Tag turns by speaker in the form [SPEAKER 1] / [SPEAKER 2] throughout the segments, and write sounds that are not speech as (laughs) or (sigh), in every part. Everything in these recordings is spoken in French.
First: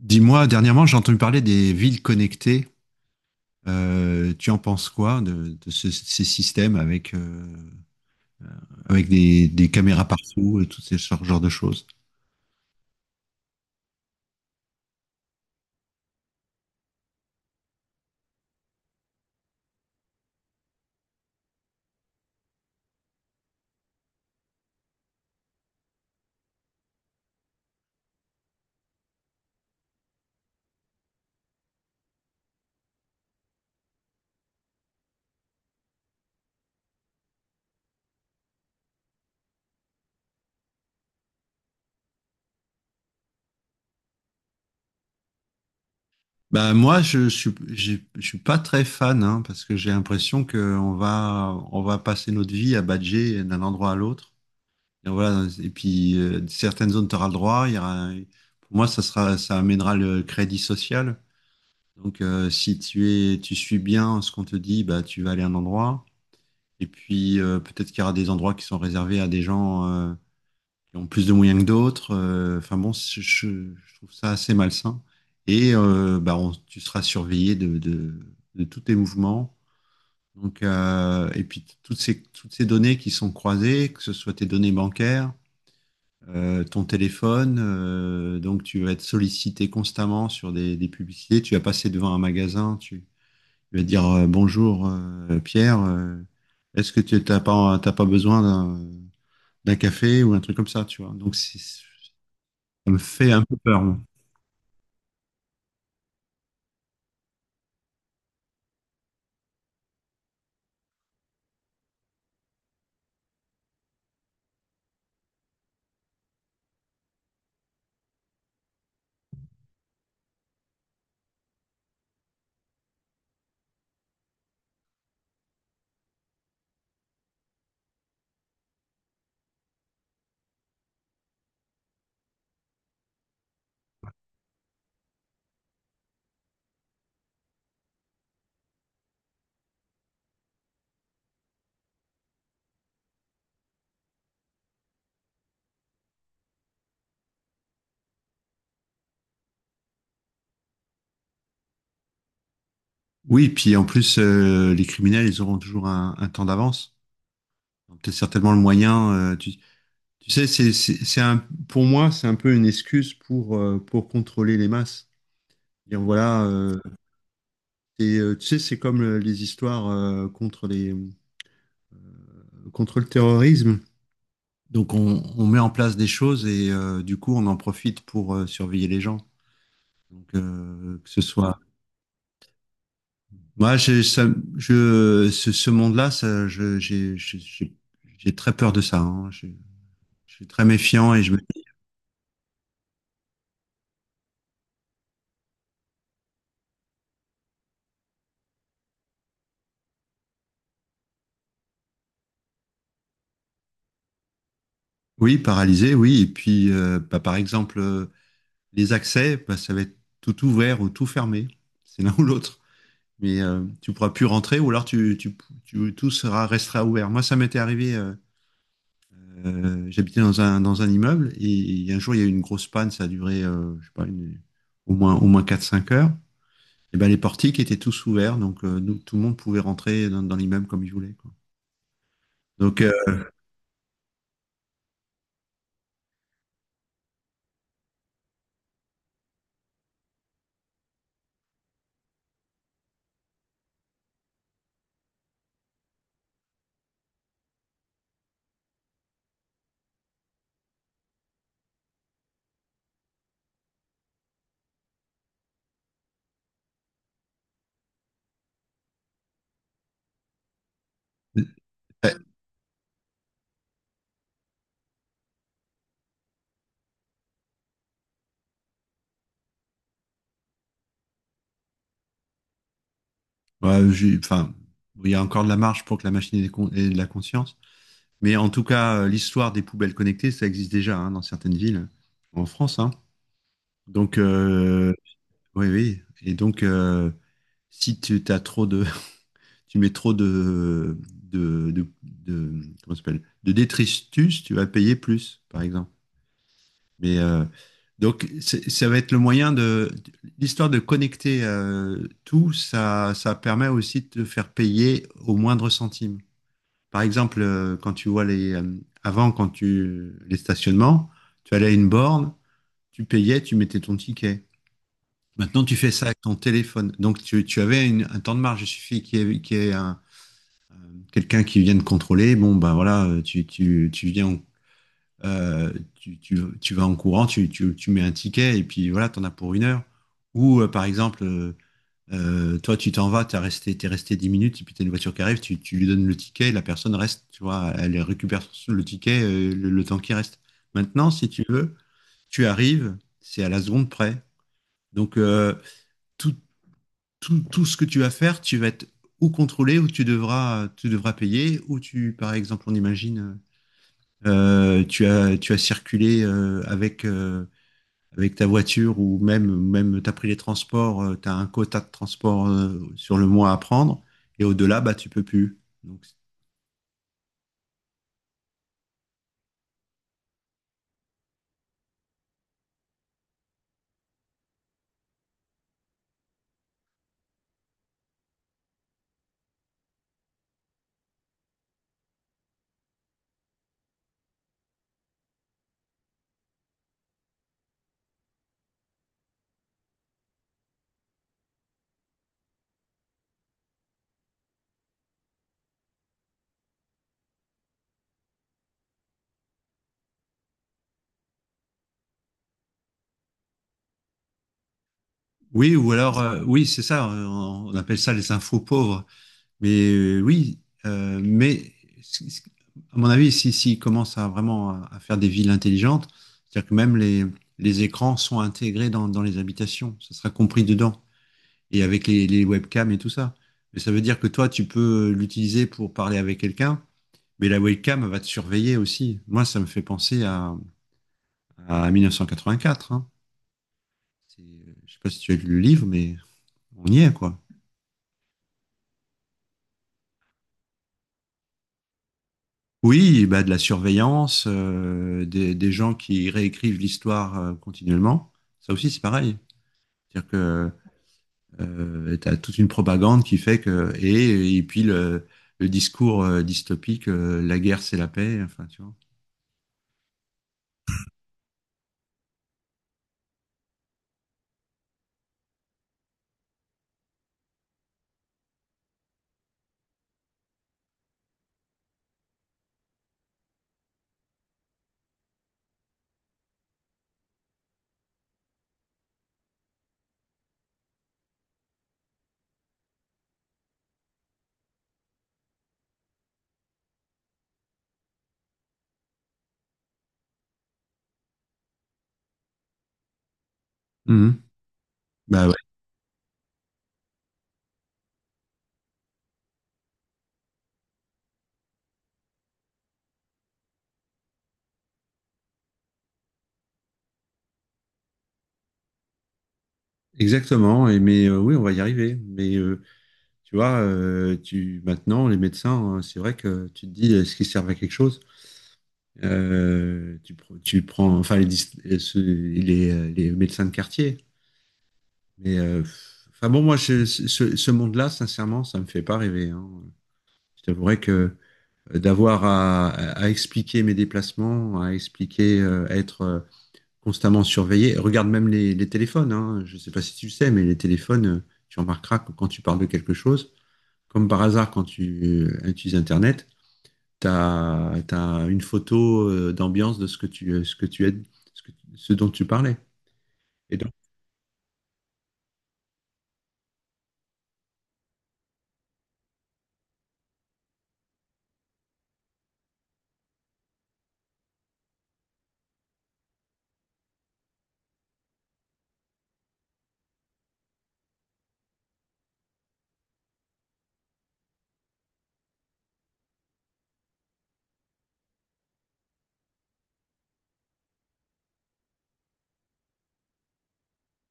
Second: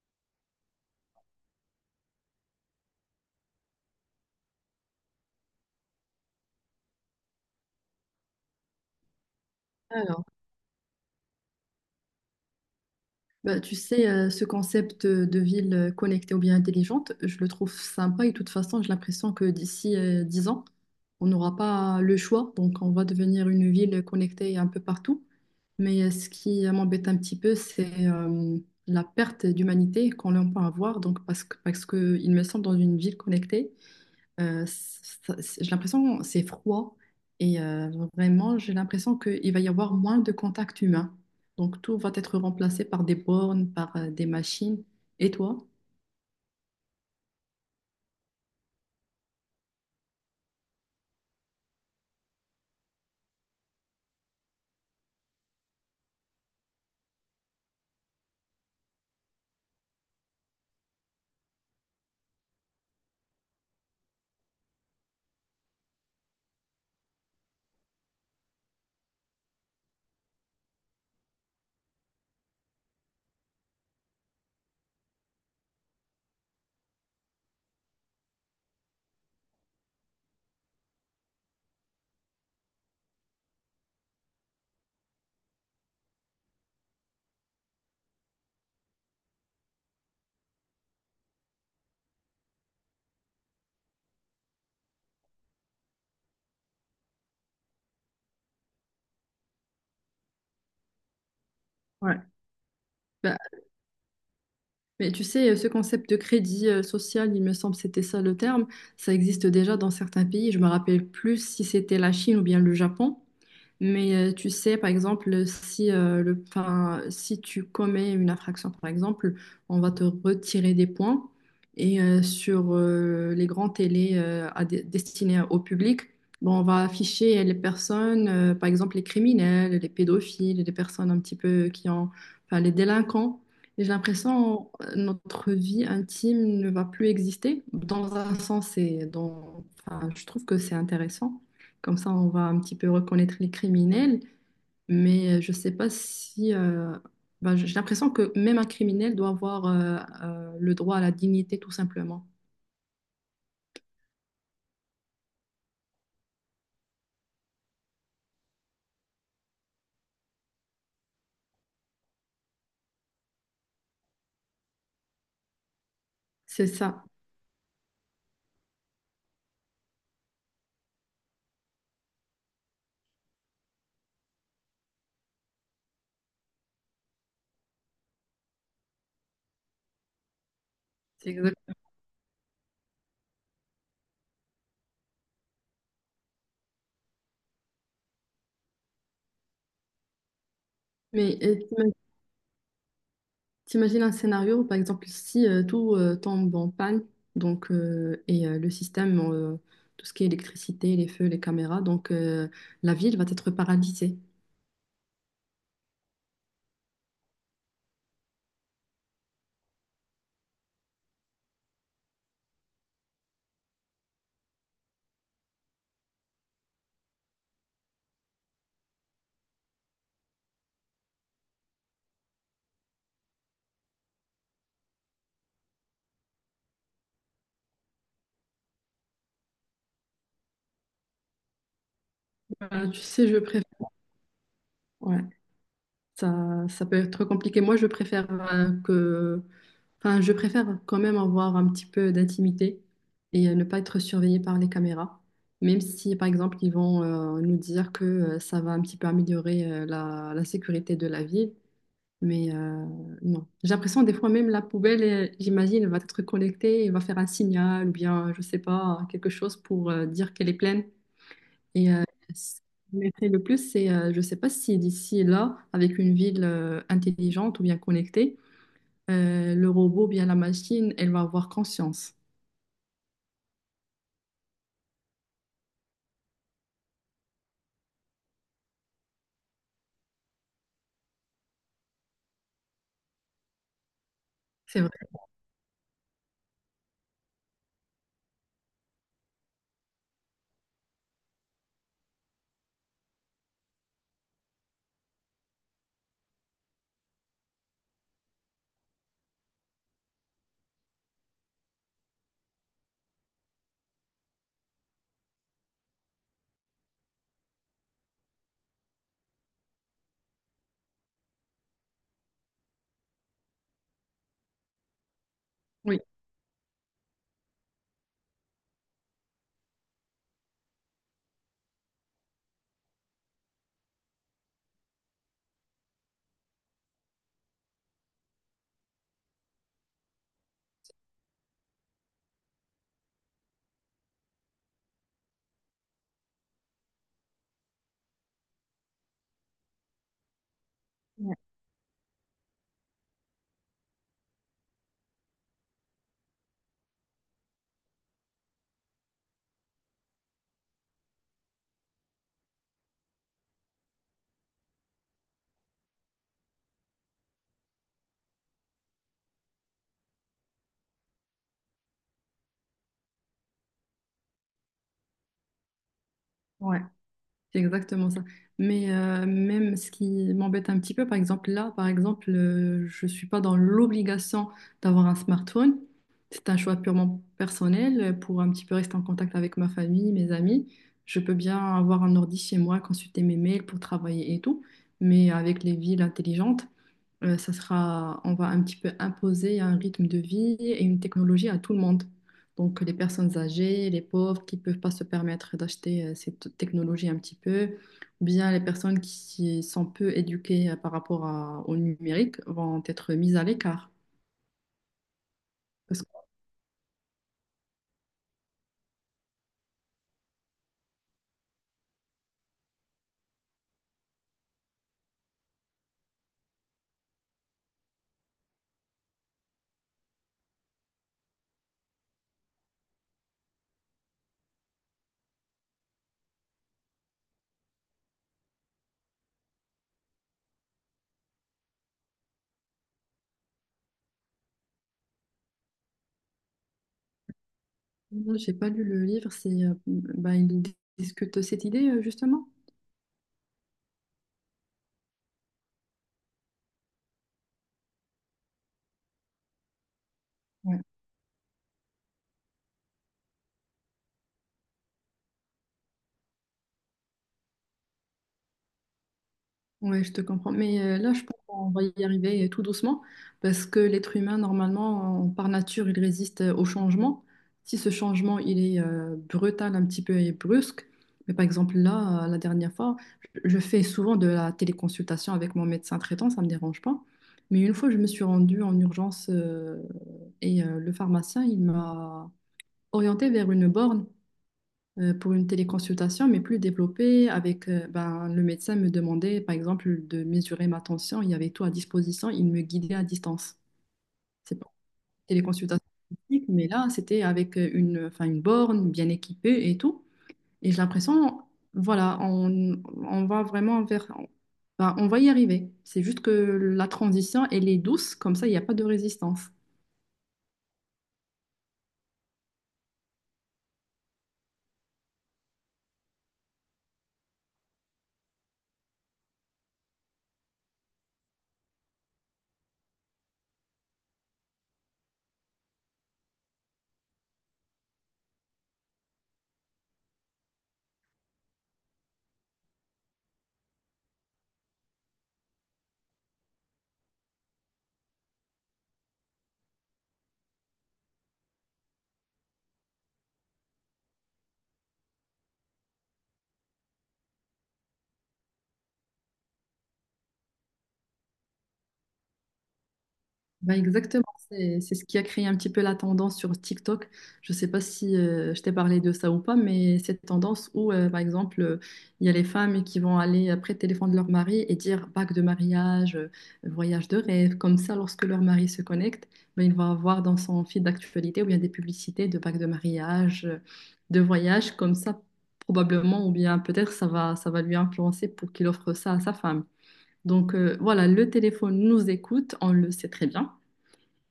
[SPEAKER 1] Dis-moi, dernièrement, j'ai entendu parler des villes connectées. Tu en penses quoi de ces systèmes avec, avec des caméras
[SPEAKER 2] Alors,
[SPEAKER 1] partout et tout ce genre de choses?
[SPEAKER 2] tu sais, ce concept de ville connectée ou bien intelligente, je le trouve sympa et de toute façon, j'ai l'impression que d'ici 10 ans, on n'aura pas le choix. Donc, on va devenir une ville connectée un peu partout. Mais ce qui m'embête un petit peu, c'est la perte d'humanité qu'on peut avoir. Donc, parce que, il me semble, dans une ville connectée, j'ai l'impression que c'est froid et vraiment j'ai l'impression qu'il va y avoir moins de contact humain. Donc tout va être remplacé par des bornes, par des machines. Et toi?
[SPEAKER 1] Bah moi, je suis pas très fan hein, parce que j'ai l'impression que on va passer notre vie à badger d'un endroit à l'autre. Et voilà. Et puis certaines zones t'auras le droit. Il y aura, pour moi, ça amènera le crédit social. Donc si tu suis bien ce qu'on te dit, bah tu vas aller à un endroit. Et puis peut-être qu'il y aura des endroits qui sont réservés à des gens qui ont plus de moyens que d'autres. Enfin bon, je trouve ça assez malsain. Et bah, tu seras surveillé de tous tes mouvements. Donc, et puis toutes ces données qui sont croisées, que ce soit tes données bancaires, ton téléphone, donc tu vas être sollicité constamment sur des publicités. Tu vas passer devant un magasin, je vais dire bonjour Pierre, est-ce que tu t'as pas besoin d'un café ou un truc comme ça, tu vois. Donc
[SPEAKER 2] Ouais.
[SPEAKER 1] ça me fait
[SPEAKER 2] Bah,
[SPEAKER 1] un peu peur. Moi.
[SPEAKER 2] mais tu sais, ce concept de crédit social, il me semble que c'était ça le terme, ça existe déjà dans certains pays. Je me rappelle plus si c'était la Chine ou bien le Japon. Mais tu sais, par exemple, si, le, enfin, si tu commets une infraction, par exemple, on va te retirer des points. Et sur les grands télés à destinés au public, bon, on va afficher les personnes, par exemple les criminels, les pédophiles, les personnes un petit peu qui ont, enfin, les délinquants. Et j'ai l'impression notre vie intime ne va plus exister. Dans un sens, enfin, je trouve que c'est intéressant. Comme ça, on va un petit peu reconnaître les criminels. Mais je ne sais pas si... bah, j'ai l'impression que même un criminel doit avoir le droit à la dignité, tout simplement.
[SPEAKER 1] Oui, puis en plus, les criminels, ils auront toujours un temps d'avance. Donc, t'as certainement le moyen. Tu sais, c'est pour moi, c'est un peu une excuse pour contrôler les masses. Dire voilà,
[SPEAKER 2] C'est ça.
[SPEAKER 1] et, tu sais, c'est comme les histoires contre contre le terrorisme. Donc on met en place des choses et du coup on en profite pour surveiller les gens. Donc que ce
[SPEAKER 2] C'est exact.
[SPEAKER 1] soit moi ce monde-là ça je j'ai très peur de ça, hein. Je suis très méfiant et je me
[SPEAKER 2] Mais t'imagines un scénario, par exemple, si tout tombe en panne, donc, et le système, tout ce qui est électricité, les feux, les caméras, donc la ville va être paralysée.
[SPEAKER 1] oui paralysé oui et puis bah, par exemple les accès bah, ça va être tout ouvert ou tout fermé c'est (laughs) l'un ou l'autre. Mais tu pourras plus rentrer ou alors tout sera restera ouvert. Moi ça m'était arrivé. J'habitais dans un immeuble et un jour il y a eu une grosse panne, ça a duré je sais pas, au moins 4 5 heures. Et ben, les portiques étaient tous ouverts, donc nous, tout le monde pouvait rentrer dans l'immeuble comme il voulait, quoi. Donc, euh,
[SPEAKER 2] Tu sais, je préfère... Ouais, ça peut être compliqué. Moi, je préfère que... Enfin, je préfère quand même avoir un petit peu d'intimité et ne pas être surveillée par les caméras, même si, par exemple, ils vont nous dire que ça va un petit peu améliorer la, la sécurité de la ville. Mais non. J'ai l'impression, des fois, même la poubelle, j'imagine, elle va être connectée et va faire un signal ou bien, je sais pas, quelque chose pour dire qu'elle est pleine. Et
[SPEAKER 1] euh,
[SPEAKER 2] ce qui m'effraie le plus, c'est, je sais pas si d'ici là, avec une ville intelligente ou bien connectée, le robot, bien la machine, elle va avoir conscience.
[SPEAKER 1] ouais, enfin, bon, il y a encore de la marge pour que la machine ait de la conscience. Mais en tout cas, l'histoire des poubelles connectées, ça existe déjà hein, dans certaines villes en France, hein. Donc,
[SPEAKER 2] C'est vrai.
[SPEAKER 1] oui, oui. Et donc, si tu as trop tu mets trop de, de, de- comment ça s'appelle, de détritus, tu vas payer plus, par exemple. Mais euh, donc, ça va être le moyen de. L'histoire de connecter tout, ça permet aussi de te faire payer au moindre centime. Par exemple, quand tu vois les. Avant, quand tu. Les stationnements, tu allais à une borne, tu payais, tu mettais ton ticket. Maintenant, tu fais
[SPEAKER 2] Oui,
[SPEAKER 1] ça avec ton téléphone. Donc, tu avais un temps de marge. Il suffit qu'il y ait un quelqu'un qui vient de contrôler, bon, ben voilà, tu viens, tu vas en courant, tu mets un ticket et puis voilà, t'en as pour une heure. Ou par exemple, toi, tu t'en vas, t'es resté 10 minutes, et puis t'as une voiture qui arrive, tu lui donnes le ticket, la personne reste, tu vois, elle récupère le ticket, le temps qui reste. Maintenant, si tu veux, tu arrives, c'est à la seconde près. Donc, tout, tout ce que tu vas faire, tu vas être ou contrôlé, ou tu devras payer, ou tu, par exemple, on imagine, tu as circulé avec ta voiture ou même, même tu as pris les transports, tu as un quota de transport sur le mois à prendre, et au-delà, bah, tu peux plus. Donc,
[SPEAKER 2] ouais, c'est exactement ça. Mais même ce qui m'embête un petit peu, par exemple, là, par exemple, je ne suis pas dans l'obligation d'avoir un smartphone. C'est un choix purement personnel pour un petit peu rester en contact avec ma famille, mes amis. Je peux bien avoir un ordi chez moi, consulter mes mails pour travailler et tout. Mais avec les villes intelligentes, ça sera, on va un petit peu imposer un rythme de vie et une technologie à tout le monde. Donc les personnes âgées, les pauvres qui ne peuvent pas se permettre d'acheter cette technologie un petit peu, ou bien les personnes qui sont peu éduquées par rapport au numérique vont être mises à l'écart.
[SPEAKER 1] oui, ou
[SPEAKER 2] Parce que
[SPEAKER 1] alors, oui, c'est ça, on appelle ça les infos pauvres. Oui, euh, mais c- c- à mon avis, si commence à vraiment à faire des villes intelligentes, c'est-à-dire que même les écrans sont intégrés dans les habitations, ça sera compris dedans, et avec les webcams et tout ça. Mais ça veut dire que toi, tu peux l'utiliser pour parler avec quelqu'un, mais la webcam va te surveiller aussi. Moi, ça me fait penser à mille neuf cent quatre hein. C'est- Je sais pas si tu as lu le livre, mais on y est, quoi.
[SPEAKER 2] moi, j'ai pas lu le livre, c'est, bah, il discute cette idée justement.
[SPEAKER 1] Oui, bah de la surveillance, des gens qui réécrivent l'histoire continuellement. Ça aussi, c'est pareil. C'est-à-dire que
[SPEAKER 2] Ouais.
[SPEAKER 1] tu as toute une propagande qui fait que. Et puis le discours dystopique, la guerre, c'est la paix. Enfin, tu vois.
[SPEAKER 2] Ouais, je te comprends. Mais là, je pense qu'on va y arriver tout doucement parce que l'être humain, normalement, par nature, il résiste au changement. Si ce changement, il est brutal un petit peu et brusque, mais par exemple, là, la dernière fois, je fais souvent de la téléconsultation avec mon médecin traitant, ça ne me dérange pas. Mais une fois, je me suis rendue en urgence et le pharmacien, il m'a orientée vers une borne pour une téléconsultation, mais plus développée, avec ben, le médecin me demandait, par exemple, de mesurer ma tension, il y avait tout à disposition, il me guidait à distance.
[SPEAKER 1] Mhm.
[SPEAKER 2] C'est pas une
[SPEAKER 1] Bah ouais,
[SPEAKER 2] téléconsultation physique, mais là, c'était avec une, enfin, une borne bien équipée et tout. Et j'ai l'impression, voilà, on va vraiment vers... ben, on va y arriver. C'est juste que la transition, elle est douce, comme ça, il n'y a pas de résistance.
[SPEAKER 1] exactement. Et mais oui, on va y arriver. Mais tu vois, tu maintenant les médecins, c'est vrai que tu te dis est-ce qu'ils servent à quelque chose? Tu prends, enfin les médecins de quartier. Mais euh, enfin bon, moi, ce monde-là, sincèrement, ça me fait pas rêver, hein. Je t'avouerais que d'avoir à expliquer mes déplacements, à expliquer, à être constamment surveillé. Regarde même les téléphones, hein. Je sais pas si tu le sais, mais les téléphones, tu remarqueras que quand tu parles de quelque chose, comme par hasard quand tu utilises Internet, t'as une photo d'ambiance de ce que ce que tu es, ce dont tu parlais.
[SPEAKER 2] Ben
[SPEAKER 1] Et donc,
[SPEAKER 2] exactement, c'est ce qui a créé un petit peu la tendance sur TikTok. Je ne sais pas si je t'ai parlé de ça ou pas, mais cette tendance où, par exemple, il y a les femmes qui vont aller après le téléphone de leur mari et dire bague de mariage, voyage de rêve, comme ça, lorsque leur mari se connecte, bah, il va avoir dans son fil d'actualité où il y a des publicités de bague de mariage, de voyage, comme ça, probablement, ou bien peut-être ça va lui influencer pour qu'il offre ça à sa femme. Donc voilà, le téléphone nous écoute, on le sait très bien.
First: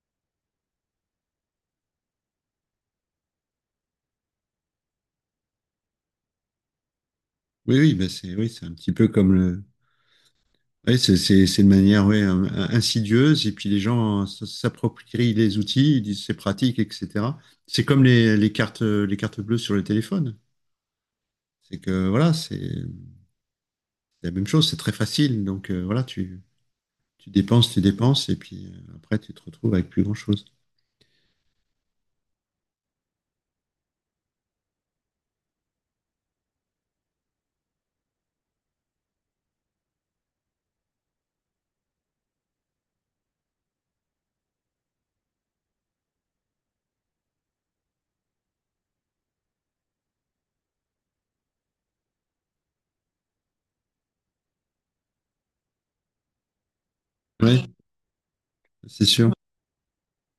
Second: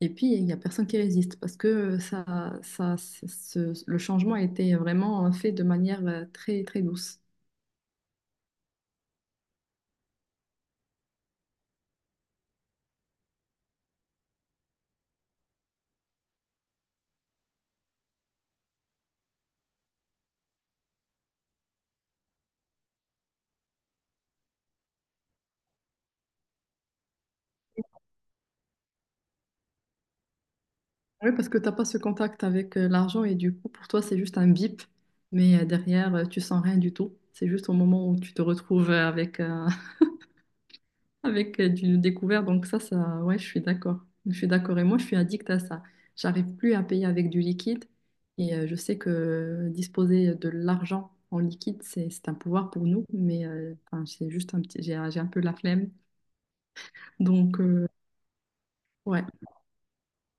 [SPEAKER 2] Et puis, il n'y a personne qui résiste parce que ça, le changement a été vraiment fait de manière très, très douce.
[SPEAKER 1] oui, ben c'est oui, c'est un petit peu comme le, oui, c'est de manière ouais, insidieuse, et puis les gens s'approprient les outils, ils disent c'est pratique, etc. C'est comme les cartes bleues sur le téléphone. C'est que voilà, c'est la même chose, c'est très facile. Donc voilà, tu dépenses, et puis après tu te retrouves avec plus grand-chose.
[SPEAKER 2] Oui, parce que tu n'as pas ce contact avec l'argent et du coup, pour toi, c'est juste un bip, mais derrière, tu sens rien du tout. C'est juste au moment où tu te retrouves avec du découvert. Donc ça, ouais, je suis d'accord. Je suis d'accord. Et moi, je suis addict à ça. J'arrive plus à payer avec du liquide. Et je sais que disposer de l'argent en liquide, c'est un pouvoir pour nous. Mais enfin, c'est juste un petit, j'ai un peu la flemme. Donc
[SPEAKER 1] Oui, c'est
[SPEAKER 2] ouais,
[SPEAKER 1] sûr.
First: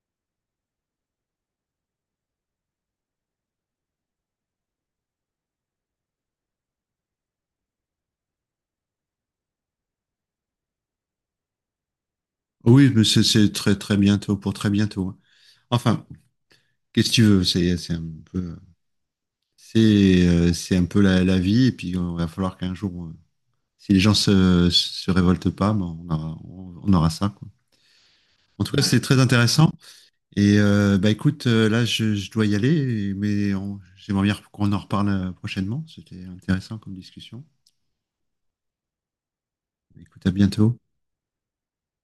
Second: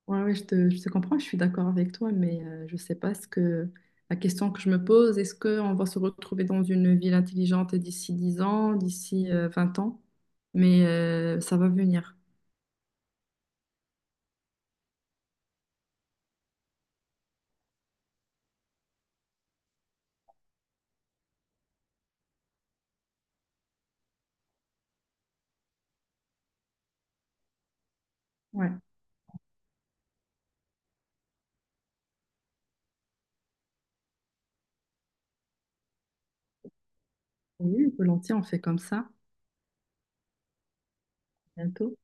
[SPEAKER 2] ouais, ouais, je te comprends. Je suis d'accord avec toi. Mais je sais pas ce que la question que je me pose, est-ce qu'on va se retrouver dans une ville intelligente d'ici 10 ans, d'ici 20 ans? Mais ça va venir.
[SPEAKER 1] Oui, mais c'est très très bientôt, pour très bientôt, hein. Enfin, qu'est-ce que tu veux? Peu, c'est un peu la vie, et puis il va falloir qu'un jour si les gens se révoltent pas, ben, on aura ça, quoi. En
[SPEAKER 2] Ouais.
[SPEAKER 1] tout cas, c'est très intéressant. Et bah écoute, là, je dois y aller, mais j'aimerais bien qu'on en reparle prochainement. C'était intéressant comme discussion.
[SPEAKER 2] Oui, volontiers, on fait comme ça
[SPEAKER 1] Écoute, à bientôt.
[SPEAKER 2] bientôt.